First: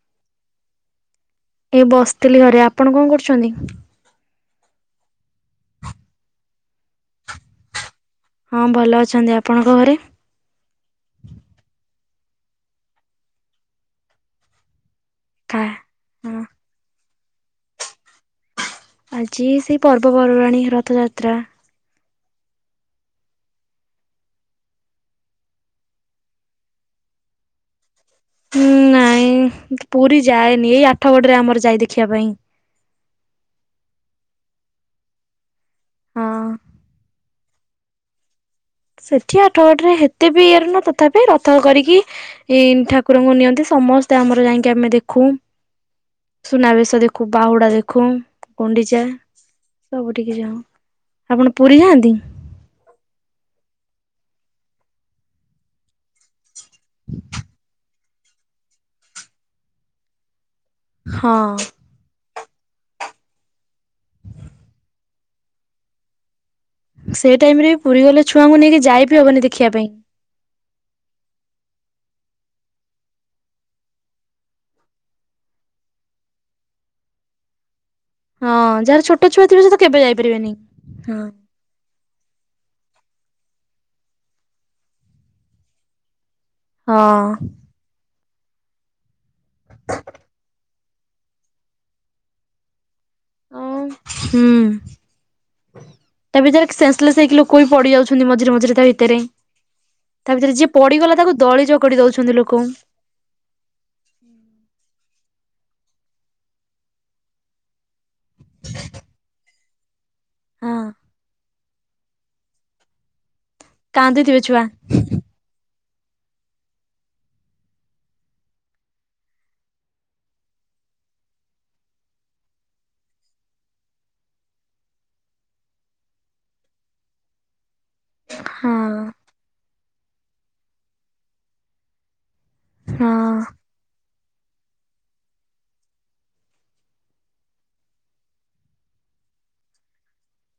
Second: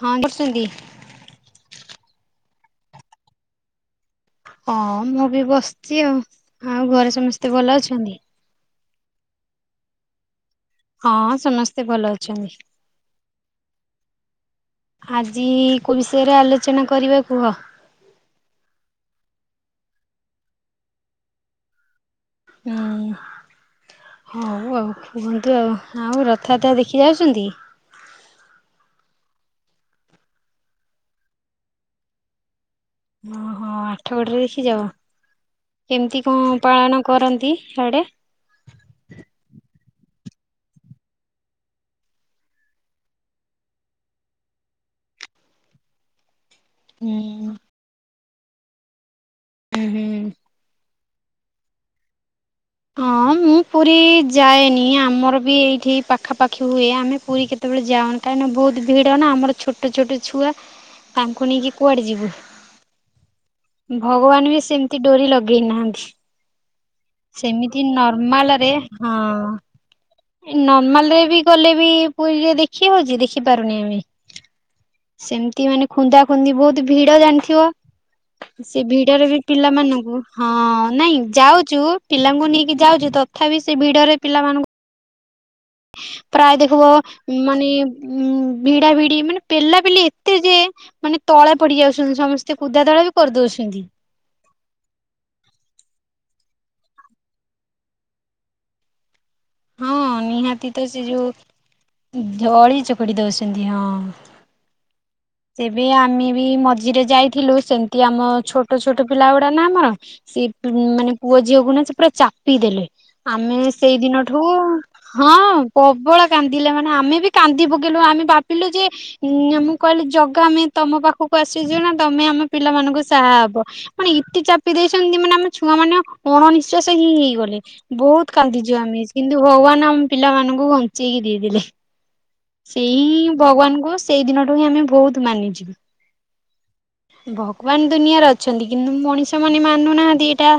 ହଁ ଦସନ୍ତି। ଏ ବସିଥିଲି ଘରେ ଆପଣ କଣ କରୁଛନ୍ତି? ହଁ ମୁଁ ବି ବସିଛି ଆଉ। ଆଉ ଘରେ ସମସ୍ତେ ଭଲ ଅଛନ୍ତି। ହଁ ଭଲ ଅଛନ୍ତି। ଆପଣଙ୍କ ଘରେ? ହଁ ସମସ୍ତେ ଭଲ ଅଛନ୍ତି। ଆଜି କା କୋ ବିଷୟରେ ହଁ ଆଲୋଚନା କରିବା କୁହ? ଆଜି ସେଇ ପର୍ବପର୍ବାଣୀ ରଥଯାତ୍ରା ହୁଁ ହଉ ଆଉ କୁହନ୍ତୁ ଆଉ ଆଉ ରଥଯାତ୍ରା ଦେଖିବାକୁ ଯାଉଛନ୍ତି। ହଁ ନାଇଁ ପୁରୀ ଯାଏନି, ଏଇ ଆଠଗଡ଼ରେ ଆମର ଯାଏ ଦେଖିବା ପାଇଁ। ଓହୋ ଆଠ ଗଡ଼ିରେ ଦେଖି ଯାଉ କେମିତି ହଁ କଣ ପାଳନ କରନ୍ତି ହାଡେ? ସେଠି ଆଠ ଗଠରେ ହେତେ ବି ଇଏରେ ନା ତଥାପି ରଥ କରିକି ଏଇ ଠାକୁରଙ୍କୁ ନିଅନ୍ତି ସମସ୍ତେ ଆମର ଯାଇକି ଆମେ ଦେଖୁ ସୁନାବେଶ ହୁଁ ଦେଖୁ ବାହୁଡା ଦେଖୁ ଗୁଣ୍ଡିଚା ହୁଁ ସବୁ ହୁଁ। ଟିକେ ଯାଉ। ଆପଣ ପୁରୀ ଯାଆନ୍ତି? ହଁ ମୁଁ ପୁରୀ ଯାଏନି, ଆମର ବି ଏଇଠି ପାଖାପାଖି ହୁଏ ଆମେ ପୁରୀ କେତେବେଳେ ଯାଉଁ ତହାନେ ବହୁତ ଭିଡ଼ ନା ଆମର ଛୋଟ ଛୋଟ ଛୁଆ ହଁ ତାଙ୍କୁ ନେଇକି କୁଆଡେ ଯିବୁ ଭଗବାନ ବି ସେମିତି ଡୋରି ଲଗେଇ ନାହାନ୍ତି। ସେ ଟାଇମ ରେ ସେମିତି ପୁରୀ ଗଲେ ନର୍ମାଲ ଛୁଆଙ୍କୁ ରେ ନେଇକି ଯାଇ ହଁ ବିି ହବନି ଦେଖିବା ପାଇଁ ନର୍ମାଲ ରେ ବି ଗଲେ ବି ପୁରୀରେ ଦେଖି ହଉଛି ଦେଖିପାରୁନି ଆମେ ସେମିତି ମାନେ ଖୁନ୍ଦା ଖୁନ୍ଦି ବହୁତ ଭିଡ ଜାଣିଥିବ? ହଁ ସେ ଯାହାର ଛୋଟ ଭିଡରେ ବି ଛୁଆ ଥିବେ ସେ ତ କେବେ ପିଲାମାନଙ୍କୁ ହଁ ଯାଇପାରିବେନି। ନାଇଁ ହଁ। ଯାଉଛୁ ପିଲାଙ୍କୁ ନେଇକି ଯାଉଛି ତଥାପି ସେ ଭିଡରେ ପିଲାମାନଙ୍କୁ ପ୍ରାୟ ଦେଖିବ ହଁ। ମାନେ ଉଁ ଭିଡା ଭିଡି ମାନେ ପେଲା ପେଲି ଏତେ ଯେ ମାନେ ତଳେ ପଡି ଯାଉଛନ୍ତି ସମସ୍ତେ କୁଦାଦଳା ବି କରିଦଉଛନ୍ତି। ହୁଁ। ତା ଭିତରେ ସେଂ ସେଲେସ ହେଇକି ଲୋକ ବି ପଡି ଯାଉଛନ୍ତି ମଝିରେ ମଝିରେ ତା ଭିତରେ ହଁ ତା ଭିତରେ ନିହାତି ଯିଏ ତ ସେ ପଡିଗଲା ତାକୁ ଦଳି ଚକ ଦଉଛନ୍ତି ଲୋକ। ପଡ଼ି ଦଉଛନ୍ତି ହଁ। ଏବେ ଆମେ ବି ମଝିରେ ଯାଇଥିଲୁ ସେମିତି ଆମ ଛୋଟ ଛୋଟ ପିଲା ଗୁଡା ନା ଆମର ସେ ମାନେ ପୁଅ ଝିଅକୁ ନା ସେ ପୁରା ଚାପି ଦେଲେ ଆମେ ସେଇ କାନ୍ଦୁଥିବେ ଦିନଠୁ ଛୁଆ। ହଁ ପ୍ରବଳ କାନ୍ଦିଲେ ମାନେ ଆମେ ବି କାନ୍ଦି ପକଲୁ ଆମେ ଭାବିଲୁ ଯେ ମ କହିଲେ ଜଗ ଆମେ ତମ ପାଖକୁ ଆସିଛୁ ନା ତମେ ଆମ ପିଲାମାନଙ୍କୁ ସାହା ହବ। ମାନେ ଇତେ ଚାପି ଦେଇଛନ୍ତି ମାନେ ଆମ ଛୁଆ ମାନେ ଅଣନିଶ୍ାସ ହିଁ ହେଇଗଲେ। ବହୁତ ହଁ କାନ୍ଦିଛୁ ଆମେ କିନ୍ତୁ ଭଗବାନ ଆମ ପିଲାମାନଙ୍କୁ ଘଞ୍ଚେଇକି ଦେଇଦେଲେ। ସେଇ ହଁ ଭଗବାନଙ୍କୁ ସେଇ ଦିନଠୁ ହିଁ ଆମେ ବହୁତ ମାନି ଛୁ। ଭଗବାନ ଦୁନିଆରେ ଅଛନ୍ତି କିନ୍ତୁ ମଣିଷ ମାନେ ମାନୁନାହାନ୍ତି ଏଇଟା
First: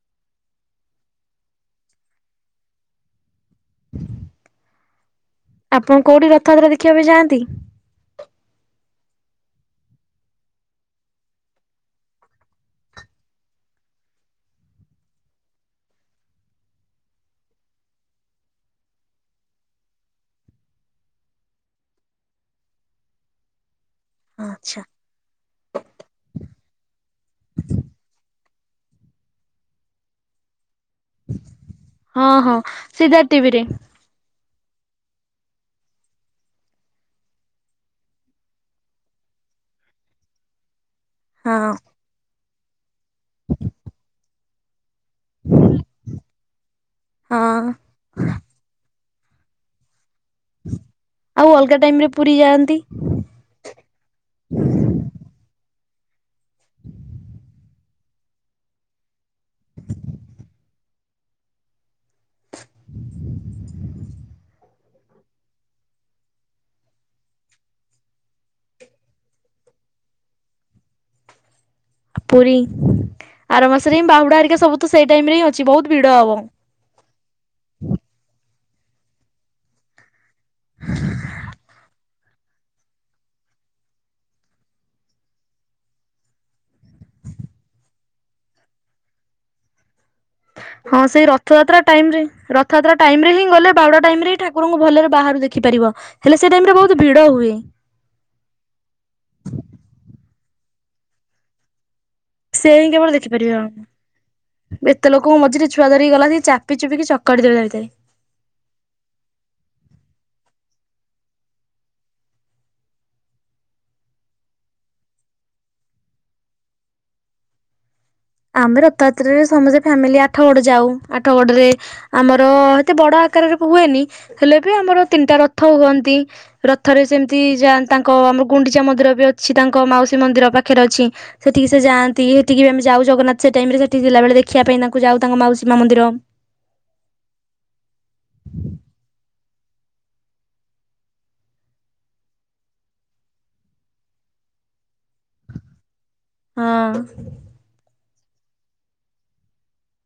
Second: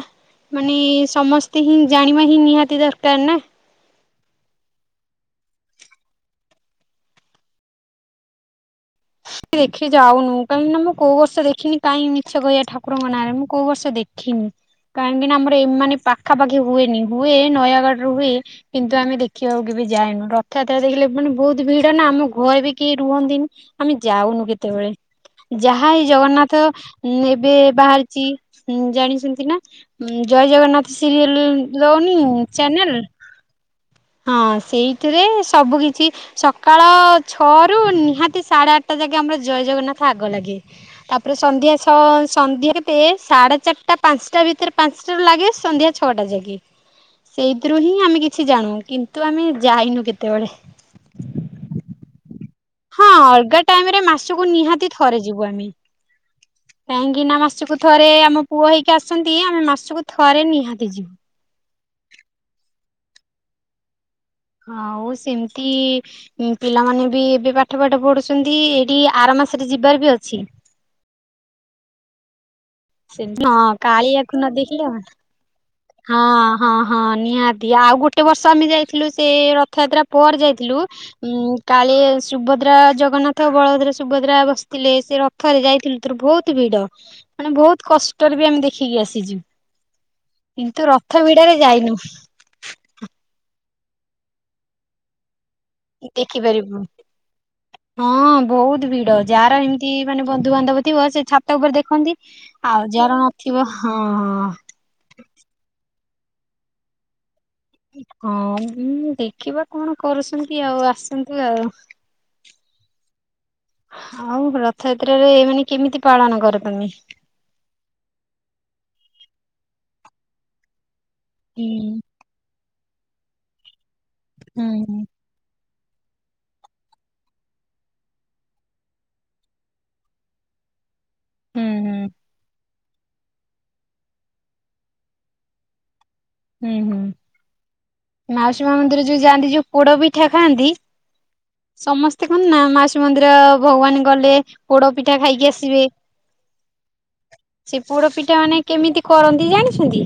ମାନେ ସମସ୍ତେ ହିଁ ଜାଣିବା ହିଁ ନିହାତି ଦରକାର ନା। ଆପଣ କୋଉଠି ରଥଯାତ୍ରା ଦେଖିବା ପାଇଁ ଯାଆନ୍ତି। ସେ ଦେଖି ଯାଉନୁ କାହିଁକି ନା ମୁଁଉ ବର୍ଷ ଦେଖିନି କାହିଁକି ମିଛ କହିବା ଠାକୁଙ୍କ ନାଁ ମୁଁଉ ବର୍ଷ ଦେଖି ଦେଖିନି କାହିଁକି ନା ଆମର ଏମାନେ ପାଖାପାଖି ହୁଏନି ହୁଏ ନୟାଗଡ଼ ରୁ ହୁଏ କିନ୍ତୁ ଆମେ ଦେଖିବାକୁ ବି ଯାଇନୁ ରଥଯାତ୍ରା ଦେଖିଲେ ମାନେ ବହୁତ ଭିଡ ନା ଆମ ଘରେ ବି କେହି ରୁହନ୍ତିନି। ଆମେ ଯାଉନୁ ଆଚ୍ଛା। କେତେବେଳେ। ଯାହା ଏହି ଜଗନ୍ନାଥ ଏବେ ବାହାରିଛି ଜାଣିଛନ୍ତି ନା। ଜୟ ଜଗନ୍ନାଥ ସିରିଏଲ ଦଉନି ହଁ ହଁ ଚ୍ୟାନେଲ। ସିଧା ଟିଭିରେ। ହଁ ସେଇଥିରେ ସବୁ କିଛି ସକାଳ ଛଅ ରୁ ନିହାତି ସାଢେ ଆଠଟା ଯାଗକେ ଆମର ଜୟ ଜଗନ୍ନାଥ ଆଗ ଲାଗେ ତାପରେ ହଁ। ସନ୍ଧ୍ୟା ଛଅ ସନ୍ଧ୍ୟା ଟେ ସାଢେ ଚାରିଟା ପାଞ୍ଚଟା ଭିତରେ ପାଞ୍ଚଟାରୁ ଲାଗେ ସନ୍ଧ୍ୟା ଛଅଟା ଯାକେ। ହଁ ସେଇଥିରୁ ହିଁ ଆମେ କିଛି ଜାଣୁ କିନ୍ତୁ ଆମେ ଯାଇନୁ କେତେବେଳେ। ଆଉ ଅଲଗା ଟାଇମ ରେ ପୁରୀ ଯାଆନ୍ତି? ହଁ ଅଲଗା ଟାଇମ ରେ ମାସକୁ ନିହାତି ଥରେ ଯିବୁ ଆମେ। କାହିଁକି ନା ମାସକୁ ଥରେ ଆମ ପୁଅ ହେଇକି ଆସନ୍ତି ଆମେ ମାସକୁ ଥରେ ନିହାତି ଯିବୁ। ହଉ ସେମିତି ଉଁ ପିଲାମାନେ ବି ଏବେ ପାଠ ପାଠ ପଢୁଛନ୍ତି ଏଇଠି ଆର ମାସରେ ଯିବାର ବି ଅଛି। ପୁରୀ, ସେମିତି ଆର ହଁ ମାସରେ ହିଁ କାଳିଆକୁ ବାହୁଡା ନ ହେରିକା ସବୁ ଦେଖିଲେ ତ ହବନି। ସେଇ ଟାଇମ ରେ ହଁ ଅଛି। ବହୁତ ଭିଡ ହଁ ହବ। ହଁ ହଁ ନିହାତି। ଆଉ ଗୋଟେ ବର୍ଷ ଆମେ ଯାଇଥିଲୁ ସେ ରଥଯାତ୍ରା ପରେ ଯାଇଥିଲୁ ଉଁ କାଳେ- ସୁଭଦ୍ରା, ଜଗନ୍ନାଥ, ବଳଭଦ୍ର, ସୁଭଦ୍ରା ବସିଥିଲେ ସେ ରଥରେ ଯାଇଥିଲେୁ ଥର ବହୁତ ଭିଡ। ମାନେ ବହୁତ କଷ୍ଟରେ ବି ଆମେ ଦେଖିକି ଆସିଛୁ। କିନ୍ତୁ ହଁ ରଥ ସେଇ ଭିଡରେ ରଥଯାତ୍ରା ଯାଇନୁ ଟାଇମ ରେ ରଥ ରଥଯାତ୍ରା ଟାଇମ ରେ ହିଁ କ ବାହୁଡ଼ା ଟାଇମରେ ହିଁ ଠାକୁରଙ୍କୁ ଭଲରେ ବାହାରୁ ଦେଖି ଦେଖିପାରିବ, ହେଲେ ସେ ଦେଖିପାରିବୁ। ଟାଇମରେ ବହୁତ ଭିଡ ହୁଏ। ହଁ ବହୁତ ଭିଡ। ଯାହାର ଏମିତି ମାନେ ବନ୍ଧୁବାନ୍ଧବ ଥିବ ସେ ଛାତ ଉପରେ ଦେଖନ୍ତି। ସେ ହିଁ ଆଉ କେବଳ ଯାର ଦେଖିପାରିବା। ନଥିବ ହଁ ହଁ। ଏତେ ଲୋକଙ୍କ ମଝିରେ ଛୁଆ ଧରିକି ଗଲାସିକି ଚାପି ଚୁପିକି ଚକଟି ଦେବେ ହେଇଥିରେ। ହଁଁ ଦେଖିବା କଣ କରୁଛନ୍ତି ଆଉ ଆସନ୍ତୁ ଆଉ। ଆଉ ରଥଯାତ୍ରାରେ ମାନେ କେମିତି ପାଳନ କର ତମେ? ଆମେ ରଥଯାତ୍ରାରେରେ ସମସ୍ତେ ଫ୍ୟାମିଲି ଆଠଗଡ ଯାଉ ଆଠଗଡରେ ହୁଁ ଆମର ଏତେ ବଡ ଆକାରରେ ବି ହୁଏନି ହେଲେ ହୁଁ ବି ଆମର ତିନିଟା ରଥ ହୁଅନ୍ତି। ରଥରେ ସେମିତି ଯାନ୍ତ ତାଙ୍କ ଆମର ଗୁଣ୍ଡିଚା ମନ୍ଦିର ବି ଅଛି ତାଙ୍କ ମାଉସୀ ମନ୍ଦିର ପାଖରେ ଅଛି। ହୁଁ ସେଠିକି ସେ ହୁଁ ଯାଆନ୍ତି। ହେଠିକି ବି ଆମେ ଯାଉ ଜଗନ୍ନାଥ ସେ ଟାଇମରେ ସେଠିି ଥିଲାବେଳେ ଦେଖିବା ପାଇଁ ତାଙ୍କୁ ଯାଉ ତାଙ୍କ ମାଉସୀ ମା ମନ୍ଦିର। ହୁଁ ହୁଁ। ମାଉସୀ ମା ମନ୍ଦିର ଯୋଉ ଯାଆନ୍ତି ଯୋଉ ପୋଡ ପିଠା ଖାଆନ୍ତି ସମସ୍ତେ କହନ୍ତି ନା ମାଉସି ମନ୍ଦିର ଭଗବାନ ଗଲେ ପୋଡ ପିଠା ଖାଇକି ଆସିବେ। ହଁ। ସେ ପୋଡ ପିଠା ମାନେ କେମିତି କରନ୍ତି ଜାଣିଛନ୍ତି?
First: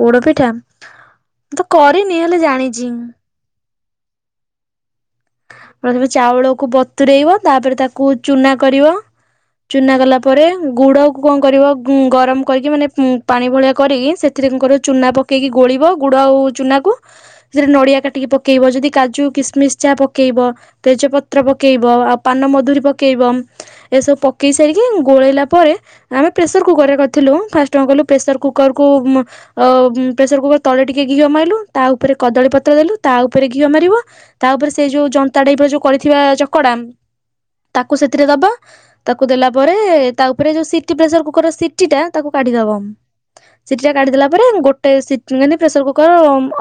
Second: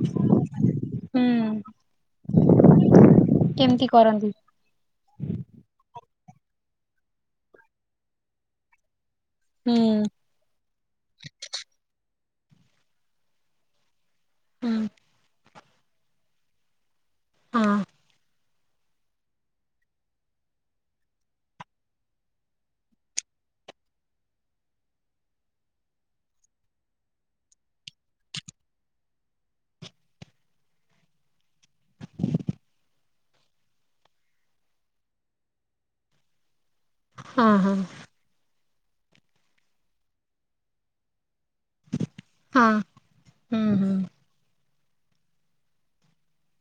ପୋଡ ପିଠା? ମୁଁ ତ କରିନି ହେଲେ ଜାଣିଛି। କେମତି କରନ୍ତି? ପ୍ରଥମେ ଚାଉଳକୁ ବତୁରେଇବ ତାପରେ ତାକୁ ଚୁନା କରିବ। ହୁଁ ଚୁନା କଲା ପରେ ଗୁଡକୁ କଣ କରିବ ଗୁଁ ଗରମ କରିକି ମାନେ ଉଁ ପାଣି ଭଳିଆ କରିକି ସେଥିରେ କଣ ହୁଁ କରିବ ଚୁନା ପକେଇକି ଗୋଳିବ ଗୁଡ଼ ଆଉ ଚୁନାକୁ। ହଁ। ସେଥିରେ ନଡିଆ କାଟିକି ପକେଇବ ଯଦି କାଜୁ, କିସମିସ ଯାହା ପକ ପକେଇବ ତେଜ ପତ୍ର ପକେଇବ ଆଉ ପାନ ମଧୁରୀ ପକେଇବ। ଏସବୁ ପକେଇ ସାରିକି ଗୋଳେଇଲା ପରେ ଆମେ ପ୍ରେସର କୁକର ରେ କରିଥିଲୁ। ଫାଷ୍ଟ କଣ କଲୁ ପ୍ରେସର କୁକର କୁ ଉଁ ଅ ପ୍ରେସର କୁକର ତଳେ ଟିକେ ଘିଅ ମାଇଲୁ ତା ଉପରେ କଦଳୀ ପତ୍ର ଦେଲୁ ତା ଉପରେ ଘିଅ ମାରିବ। ତା ଉପରେ ସେ ଯୋଉ ଜନ୍ତା ଟାଇପ ର ଯୋଉ କରିଥିବା ଚକଡା ହଁ ହଁ ତାକୁ ସେଥ ଥିରେ ଦବ। ତାକୁ ଦେଲା ପରେ ତା ଉପରେ ଯୋଉ ସିଟି ପ୍ରେସର କୁକର ର ସିଟି ଟିଟା ତାକୁ କାଢିଦବ ହଁ ହୁଁ ସିଟିଟା ହୁଁ କାଢିଦେଲା ପ ପରେ ଗୋଟେ ସିଟି ମାନେ ପ୍ରେସର କୁକର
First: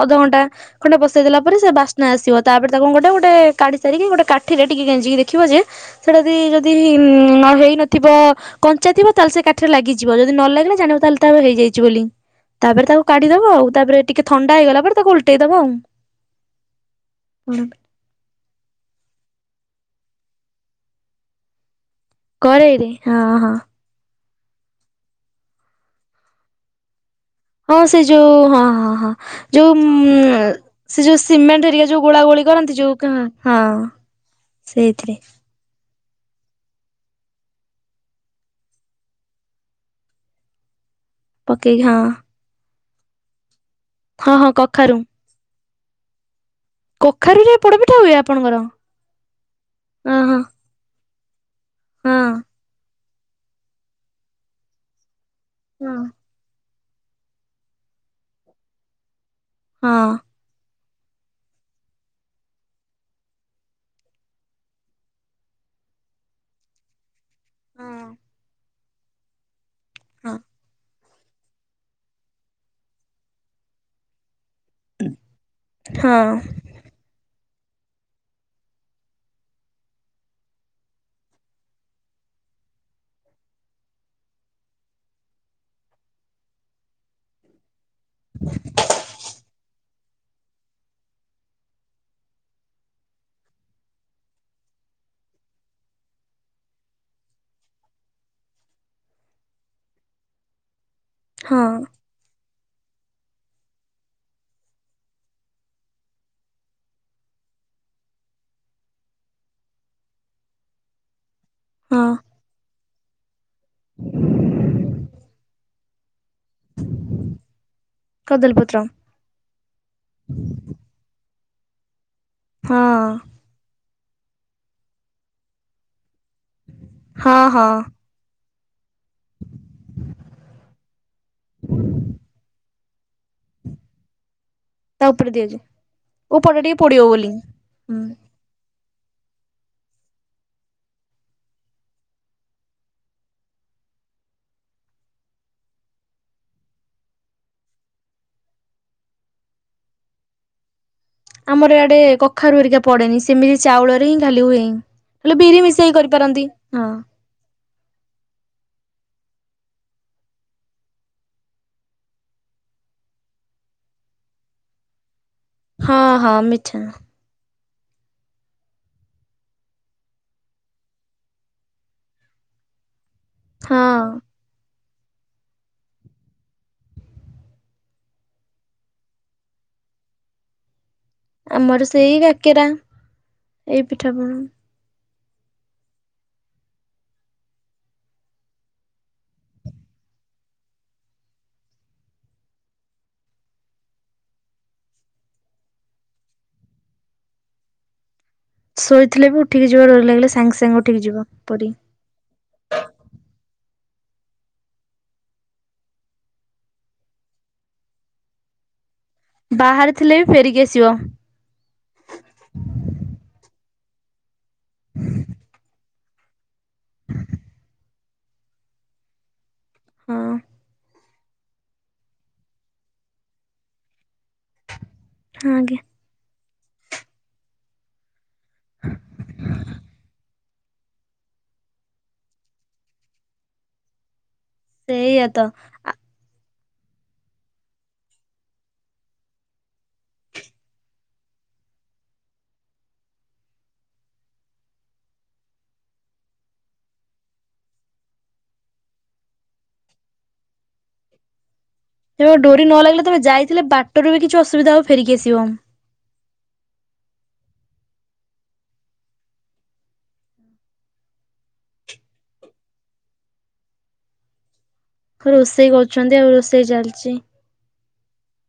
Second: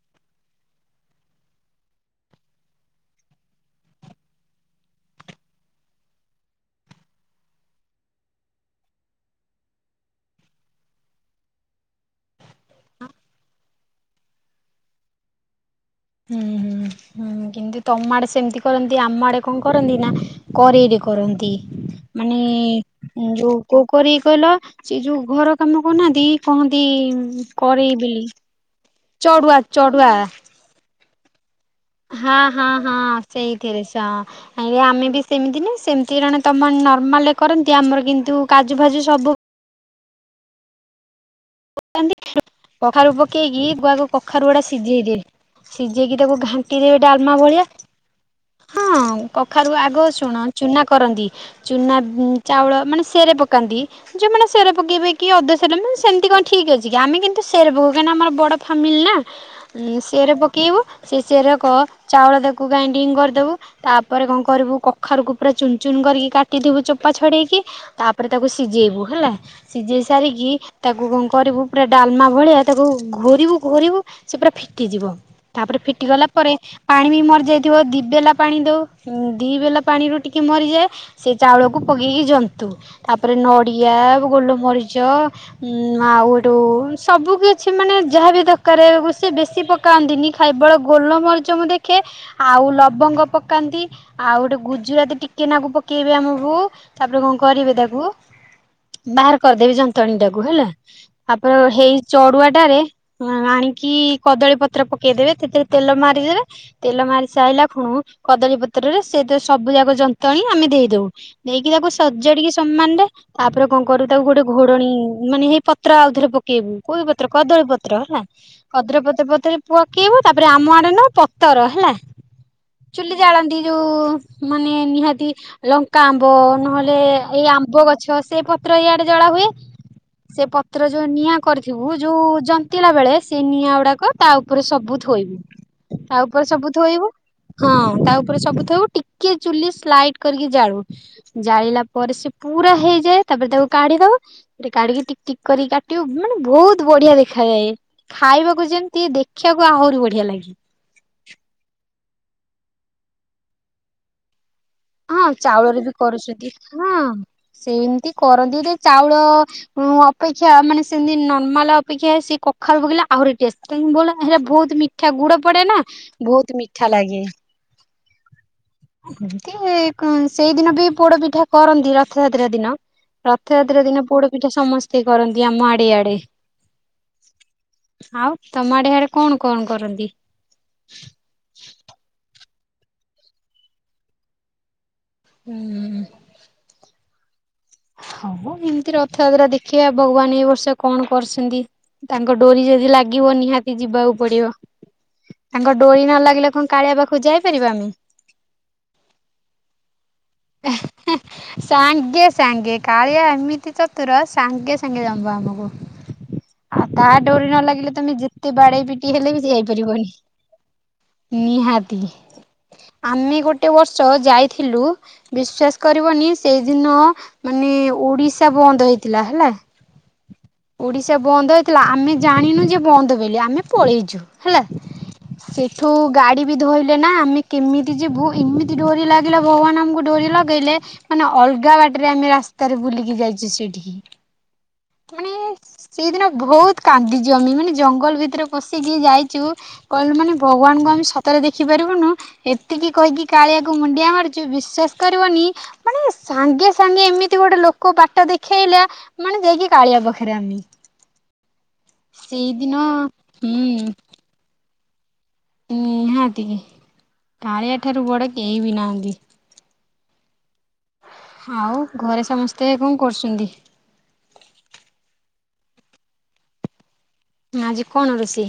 ଅଧଘଣ୍ଟା ଖଣ୍ଡେ ବସେଇଦଲା ପରେ ସେ ବାସ୍ନା ଆସିବ। ତାପରେ ତାକୁ କଣ କ କାଢି ସାରିକି ଗୋଟେ କାଠିରେ ଟିକେ ଗେଂଜିକି ଦେଖିବ ଯେ ସେଟା ଯଦି ଯଦି ନ ହେଇନଥିବ କଞ୍ଚା ଥିବ ତାହେଲେ ସେ କାଠିରେ ଲାଗିଯିବ ଯଦି ନ ଲାଗିଲା ଜାଣିବ ତାହେଲେ ତା ହେଇଯାଇଛି ବୋଲି। ତାପରେ ତାକୁ କାଢିଦବ ଆଉ ତାପରେ ଟିକେ ଥଣ୍ଡା ହେଇଗଲା ପରେ ତାକୁ ଉଲଟେଇଦବ ଆଉ। ହୁଁ ହୁଁ ହୁଁ କିନ୍ତୁ ତମ ଆଡେ ସେମିତି କରନ୍ତି ଆମ ଆଡେ କଣ କରନ୍ତି ନା କରେଇରେ କରନ୍ତି। ମାନେ କରେଇରେ ହଁ ହଁ। ଯୋଉ କଉ କରି କହିଲ ସେ ଯୋଉ ଘର କାମ କରୁନାହାନ୍ତି କହନ୍ତି ହଁ କରେଇ ସେ ବୋଲି ଯୋଉ ହଁ ହଁ ହଁ ଚଡ଼ୁଆ ଯୋଉ ଚଡ଼ୁଆ ଉ ସେ ଯୋଉ ସିମେଣ୍ଟ ହେରିକା ଯୋଉ ଗୋଳା ହଁ ଗୋଳି ହଁ କରନ୍ତି ଯୋଉ ହଁ କା- ହଁ ସେଇଥିରେ ସ ଆମେ ସେଇଥିରେ ବି ସେମିତି ନୁହେଁ ସେମିତି ଜଣେ ତମଆଡେ ନର୍ମାଲ ରେ କରନ୍ତି ଆମର କିନ୍ତୁ କାଜୁ ଫାଜୁ ସବୁ ପକେଇ କି ହଁ। କଖାରୁ ପକେଇକି ଗୁଆକୁ ହଁ କଖାରୁ ହଁ ଗୁଡା ସିଝେଇ ଦିଏ ସିଝେଇକି ତାକୁ ଘାଣ୍ଟି ରୁଟିରେ ଡାଲମା କଖାରୁରେ ଭଳିଆ ପୋଡପିଠା ହୁଏ ଆପଣଙ୍କର ହଁ କଖାରୁ ଆଗ ହଁ ହଁ ଶୁଣ ଚୂନା କରନ୍ତି ଚୂନା ହଁ ଚାଉଳ ମାନେ ସେରେ ପକାନ୍ତି ଯେଉଁମାନେ ସେରେ ପକେଇବେ କି ଅଧେ ସେରେ ମାନେ ହଁ ସେମିତି କଣ ଠିକ୍ ଅଛି କି ଆମେ କିନ୍ତୁ ସେରେ ପକଉ ନା କାହିଁକିନା ଆମର ବଡ଼ ଫାମିଲି ନା। ହଁ ସେରେ ପକେଇବୁ ସେ ସେରେ କ ଚାଉଳ ତାକୁ ଗ୍ରାଇଣ୍ଡିଙ୍ଗ କରିଦେବୁ ତାପରେ କଣ କରିବୁ କଖାରୁକୁ ପୁରା ଚୁନ ଚୁନ କରିକି କାଟିଥିବୁ ଚୋପା ଛଡ଼େଇକି। ତାପରେ ତାକୁ ସିଝେଇବୁ ହେଲା। ସିଝେଇ ହଁ ସାରିକି ତାକୁ କଣ କରିବୁ ପୁରା ଡାଲମା ଭଳିଆ ତାକୁ ଘୋରିବୁ ଘୋରିବୁ ସେ ପୁରା ଫିଟିଯିବ ତାପରେ ଫିଟି ହଁ ଗଲା ପରେ ପାଣି ବି ମରିଯାଇଥିବ ଦି ବେଲା ପାଣି ଦେଉ ଦି ବେଲା ପାଣିରୁ ଟିକେ ମରିଯାଏ ସେ ଚାଉଳକୁ ପକେଇକି ଜନ୍ତୁ ତାପରେ ନଡ଼ିଆ, ଗୋଲମରିଚ ଉ [unintelligible] ସବୁ କିଛି ମାନେ ଯାହାବି ଦରକାର ସେ ବେଶୀ ପ କାନ୍ଦିଲି ଖାଇବେଳେ ଗୋଲମରିଚ ମୁ ଦେଖେ ଆଉ ଲବଙ୍ଗ ପକାନ୍ତି। ଆଉ ଗୋଟେ ଗୁଜୁରାତି ଟିକେ ନାକୁ ପକେଇବେ ଆମ ବୋଉ ତାପରେ କଣ କରିବେ ତାକୁ ବାହାର କରିଦେବି ଯନ୍ତୁଆଣି ଟାକୁ ହେଲା ତାପରେ ହଁ ହେଇ ଚଡୁଆଟାରେ ଆଣିକି କଦଳୀ ପତ୍ର ପକେଇଦବେ ସେଥିରେ ତେଲ ମାରିଦେବେ ତେଲ ମାରିସାଇଲା ଖୁଣୁ କଦଳୀ ପତ୍ରରେ ସେ ସବୁ ଯାକ ଯନ୍ତୁଆଣି ଆମେ ଦେଇଦଉ। ନେଇକି ତାକୁ ହଁ ସଜାଡିକି ସମାନ ରେ ତାପରେ କଣ କରୁ ତାକୁ ଗୋଟେ ଘୋଡଣୀ ମାନେ ହେଇ ପତ୍ ପତ୍ର ଆଉଥରେ ପକେଇବୁ କୋଉି ପତ୍ର କଦଳୀ ପତ୍ର ହେଲା କଦଳୀପତ୍ର କଦ୍ର ପତ୍ର ପ ପକେଇବୁ ତାପରେ ଆମ ଆଡେ ନ ପତର ହେଲା ହଁ ଚୁଲି ଜାଳନ୍ତି ଯୋଉ ମାନେ ନିହାତି ଲଙ୍କା ଆମ୍ବ ନହେଲେ ହଁ ଏଇ ଆମ୍ବ ହଁ ଗଛ ସେ ପତ୍ର ଇଆଡେ ଜଳା ହୁଏ ସେ ପତ୍ର ଯୋଉ ନିଆଁ କରିଥିବୁ ଯୋଉ ଜ ଜନ୍ତିଲା ବେଳେ ସେ ନିଆଁ ଗୁଡ଼ାକ ତା ଉପରେ ସବୁ ତା ଉପରେ ଥୋଇବୁ ଦିଆଯାଏ ତା ଉପରେ ଉପରଟା ସବୁ ଟିକେ ପୋଡିବ ଥୋଇବୁ ବୋଲି ହଁ ତା ହୁଁ ଉପରେ ଉପରେ ସବୁ ଥୋଇବୁ ଟିକେ ଚୁଲି ସ୍ଲାଇଡ କରିକି ଜାଳୁ ଜାଳିଲା ପରେ ସେ ପୁରା ହେଇଯାଏ ତାପରେ ତାକୁ କାଢିଦବ କାଢିକି ଟିକ ଟିକ କରିକି କାଟିବୁ ମାନେ ବହୁତ ବଢିଆ ଦେଖାଯାଏ। ଖାଇବାକୁ ଯେମତି ଦେଖିବାକୁ ଆହୁରି ବଢିଆ ଲାଗେ। ଆମର ଏଆଡେ କଖାରୁ ହେରିକା ପଡେନି ସେମିତି ଚାଉଳରେ ହିଁ ଖାଲି ହୁଏ। ହଁ ହେଲେ ବିରି ଚାଉଳରେ ମିଶାଇ ବି କରିପାରନ୍ତି କରୁଛନ୍ତି ହଁ ସେମିତି କରନ୍ତି ଯେ ଚାଉଳ ମୁଁ ଅପେକ୍ଷା ମାନେ ସେମିତି ନର୍ମାଲ ଅପେକ୍ଷା ସେ କଖାରୁ ପକେଇଲେ ଆହୁରି ଟେଷ୍ଟେ ବୋଳା ହେ ବହୁତ ମିଠା। ମିଠା ଗୁଡ ପଡେ ନା ହଁ ହଁ ବହୁତ ମିଠା ଲାଗେ। ଏମିତି ସେଇଦିନ ବି ପୋଡ ପିଠା କରନ୍ତି ରଥଯାତ୍ରା ଦିନ। ରଥଯାତ୍ରା ଦିନ ହଁ ପୋଡ ପିଠା ସମସ୍ତେ କରନ୍ତି ଆମ ଆଡେ ଇଆଡେ। ଆଉ ତମଆଡେ ହିଆଡେ କଣ କଣ କରନ୍ତି? ଆମର ସେଇ କାକେରା ଏଇ ପିଠାପଣା। ହୁଁ। ହଁ ଏମିତି ରଥଯାତ୍ରା ଦେଖିବା ଭଗବାନ ଏଇ ବର୍ଷ କଣ କରୁଛନ୍ତି। ତାଙ୍କ ଡୋରି ଯଦି ଲାଗିବ ନିହାତି ଯିବାକୁ ପଡିବ। ତାଙ୍କ ଡୋରି ନ ଲାଗିଲେ କଣ କାଳିଆ ପାଖକୁ ଯାଇପାରିବା ଆମେ। ଶୋଇଥିଲେ ବି ଉଠିକି ଯିବା ଡୋରି ଲାଗିଲେ। ସାଙ୍ଗେ ସାଙ୍ଗେ ଉଠିକି ଯିବ ପରି। ସାଙ୍ଗେ ସାଙ୍ଗେ କାଳିଆ ଏମିତି ଚତୁର ସାଙ୍ଗେ ସାଙ୍ଗେ ନବ ଆମକୁ। ଆଉ ତାହା ଡୋରି ନ ଲାଗିଲେ ତମେ ଯେତେ ବାଡେଇ ପିଟି ହେଲେ ବି ସେ ବାହାରେ ଯାଇପାରିବନି। ଥିଲେ ବି ଫେରିକି ଆସିବ ନିହାତି, ଆମେ ଗୋଟେ ବର୍ଷ ଯାଇଥିଲୁ। [unintelligible] କରିବନି ସେଇଦିନ ମାନେ ଓଡିଶା ବନ୍ଦ ହେଇଥିଲା ହେଲା। ହଁ। ଓଡିଶା ବନ୍ଦ ହେଇଥିଲା ଆମେ ଜାଣିନୁ ଯେ ବନ୍ଦ ବୋଲି ଆମେ ପଳେଇଛୁ ହେଲା। ଆଜ୍ଞା। ସେଠୁ ଗାଡି ବି ଧୋଇଲେ ନା ଆମେ କେମିତି ଯିବୁ ଏମିତି ଡୋରି ଲାଗିଲା ଭଗବାନ ଆମକୁ ଡୋରି ଲଗେଇଲେ। ମାନେ ଅଲଗା ବାଟରେ ଆମେ ରାସ୍ତାରେ ବୁଲିକି ଯାଇଛୁ ସେଇଠିକି। ସେଇଆ ମାନେ ତ କେବଳ ସେଇଦିନ ବହୁତ କାନ୍ଦିଛୁ ଆମେ ମାନେ ଜଙ୍ଗଲ ଭିତରେ ପଶିକି ଯାଇଛୁ। କହିଲେ ମାନେ ଭଗବାନଙ୍କୁ ଆମେ ସତରେ ଦେଖିପାରିବୁନୁ। ଏତିକି କହିକି କାଳିଆକୁ ମୁଣ୍ଡିଆ ମାରୁଛୁ ବିଶ୍ଵାସ କରିବନି। ମାନେ ସାଙ୍ଗେ ସାଙ୍ଗେ ଏମିତି ଗୋଟେ ଲୋକ ବାଟ ଦେଖେଇଲା ମାନେ ଯାଇକି। କାଳିଆ ପାଖରେ ଆମେ। [unintelligible] ଡୋରି ସେଇଦିନ ନ ଲାଗିଲେ ତମେ ହୁଁ ଯାଇଥିଲେ ବାଟରୁ ବି କିଛି ଅସୁବିଧା ହବ ଫେରିକି ଆସିବ। ନିହାତି କାଳିଆ ଠାରୁ ବଡ କେହି ବି ନାହାଁନ୍ତି। ଆଉ ଘରେ ସମସ୍ତେ କଣ କରୁଛନ୍ତି? ରୋଷେଇ କରୁଛନ୍ତି ଆଉ ରୋଷେଇ ଚାଲିଛି। ଆଜି କଣ ରୋଷେଇ?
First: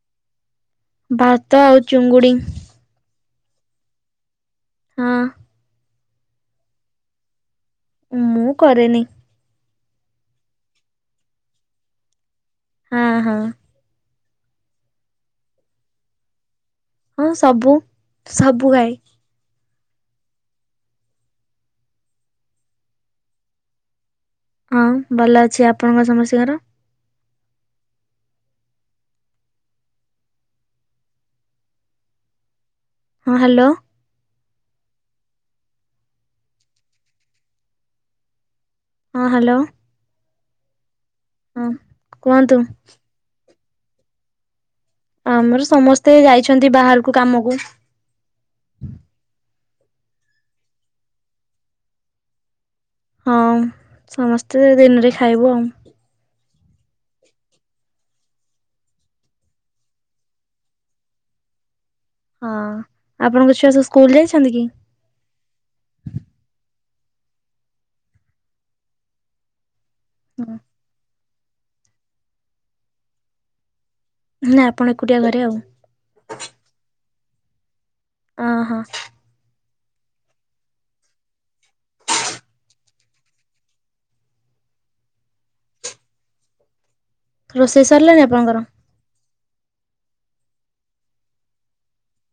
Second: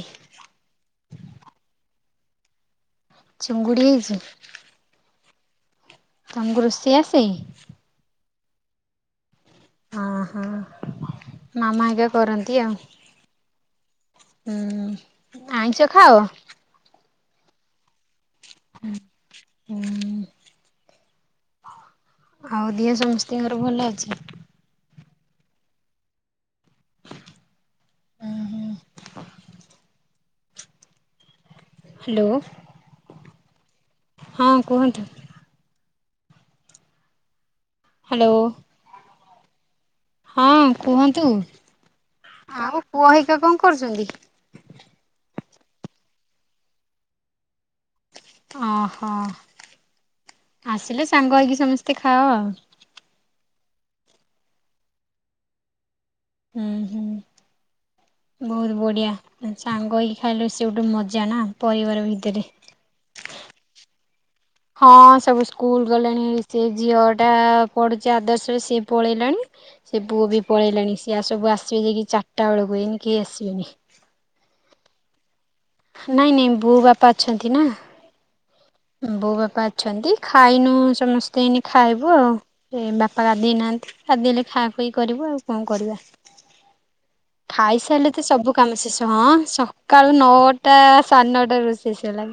ଭାତ ଆଉ ଚିଙ୍ଗୁଡ଼ି। ଚିଙ୍ଗୁଡ଼ି ହେଇଛି। ହଁ। ତମକୁ ରୋଷେଇ ଆସେ? ମୁଁ କରେନି। ଅ ହଁ ମାମା ଆଜ୍ଞା କରନ୍ତି ଆଉ। ହଁ ହଁ। ହୁଁ ଆଇଁଷ ଖାଅ। ହଁ ସବୁ ସବୁ ଖାଏ। ହୁଁ। ଆଉ ଦିହ ସମସ୍ତିଙ୍କର ଭଲ ଅଛି? ହଁ ଭଲ ଅଛି। ଆପଣଙ୍କ ସମସ୍ତିଙ୍କର? ଉଁ ହୁଁ। ହାଲୋ। ହଁ ହାଲୋ। ହଁ କୁହନ୍ତୁ। ହାଲୋ। ହଁ ହାଲୋ। ହଁ କୁହନ୍ତୁ କୁହନ୍ତୁ ଆଉ ପୁଅ ହେଇକା କଣ କରୁଛନ୍ତି? ଆମର ସମସ୍ତେ ଯାଇଛନ୍ତି ବାହାରକୁ କାମକୁ। ଓହୋ ଆସିଲେ ସାଙ୍ଗ ହେଇକି ସମସ୍ତେ ଖାଅ। ହଁ ସମସ୍ତେ ଦିନରେ ଖାଇବୁ ଆଉ। ଉଁ ହୁଁ। ବହୁତ ବଢିଆ ସାଙ୍ଗ ହେଇକି ଖାଇଲେ ସିଏ ଗୋଟେ ମଜା ନା ପରିବାର ଭିତ ହଁ। ଆପଣଙ୍କ ଛୁଆ ସବୁ ସ୍କୁଲ ଯାଇଛନ୍ତି କି? ହଁ ସବୁ ସ୍କୁଲ ଗଲେଣି ସେ ଝିଅ ଟା ପଢୁଛି ଆଦର୍ଶରେ ସିଏ ପଳେଇଲାଣି। ସେ ପୁଅ ବି ପଳେଇଲାଣି ସିଏ ଆ ସବୁ ଆସିବେ ଯାଇକି ଚାରିଟା ବେଳକୁ ଏଇନେ କେହି ଆସିବେନି। ନାଁ ଆପଣ ଏକୁଟିଆ ଘରେ ଆଉ। ନାଇଁ ନାଇଁ ବୋଉ, ବାପା ଅଛନ୍ତି ନା। ଅ ହଁ। ବୋଉ, ବାପା ଅଛନ୍ତି ଖାଇନୁ ସମସ୍ତେ ଏଇନେ ଖାଇବୁ ଆଉ। ସେ ବାପା ଗାଧେଇ ନାହାନ୍ତି ଗାଧେଇଲେ ଖା ଖୁଇ କରିବୁ ଆଉ କଣ କରିବା। ରୋଷେଇ ଖାଇସାରିଲେ ସରିଲାଣି ତ ସବୁ ଆପଣଙ୍କର କାମ ଶେଷ ହଁ ସକାଳୁ ନଅ ଟା ସା ନଅଟାରୁ ରୋଷେଇ ସରିଲାଣି।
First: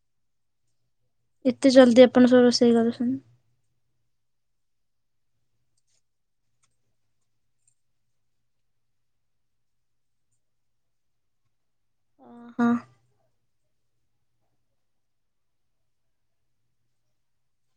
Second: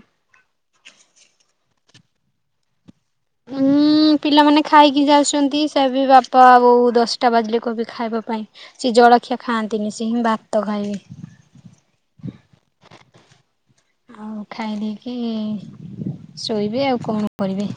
ଏତେ ଜଲ୍ଦି ଆପଣ ଙ୍କ ରୋଷେଇ କରୁଛନ୍ତି। ହୁଁ। ପିଲାମାନେ ଖାଇକି ଯାଉଛନ୍ତି ସେ ବି ବାପା ବୋଉ ଦଶଟା ବାଜିଲେ କହିବେ ଖାଇବା ପାଇଁ। ସିଏ ଜଳଖିଆ ଖାଆନ୍ତିନି ସେ ହିଁ ଭାତ ଖାଇବେ। ଓହୋ ଆଉ ଖାଇ ଦେଇକି ଶୋଇବେ ଆଉ କଣ କରିବେ।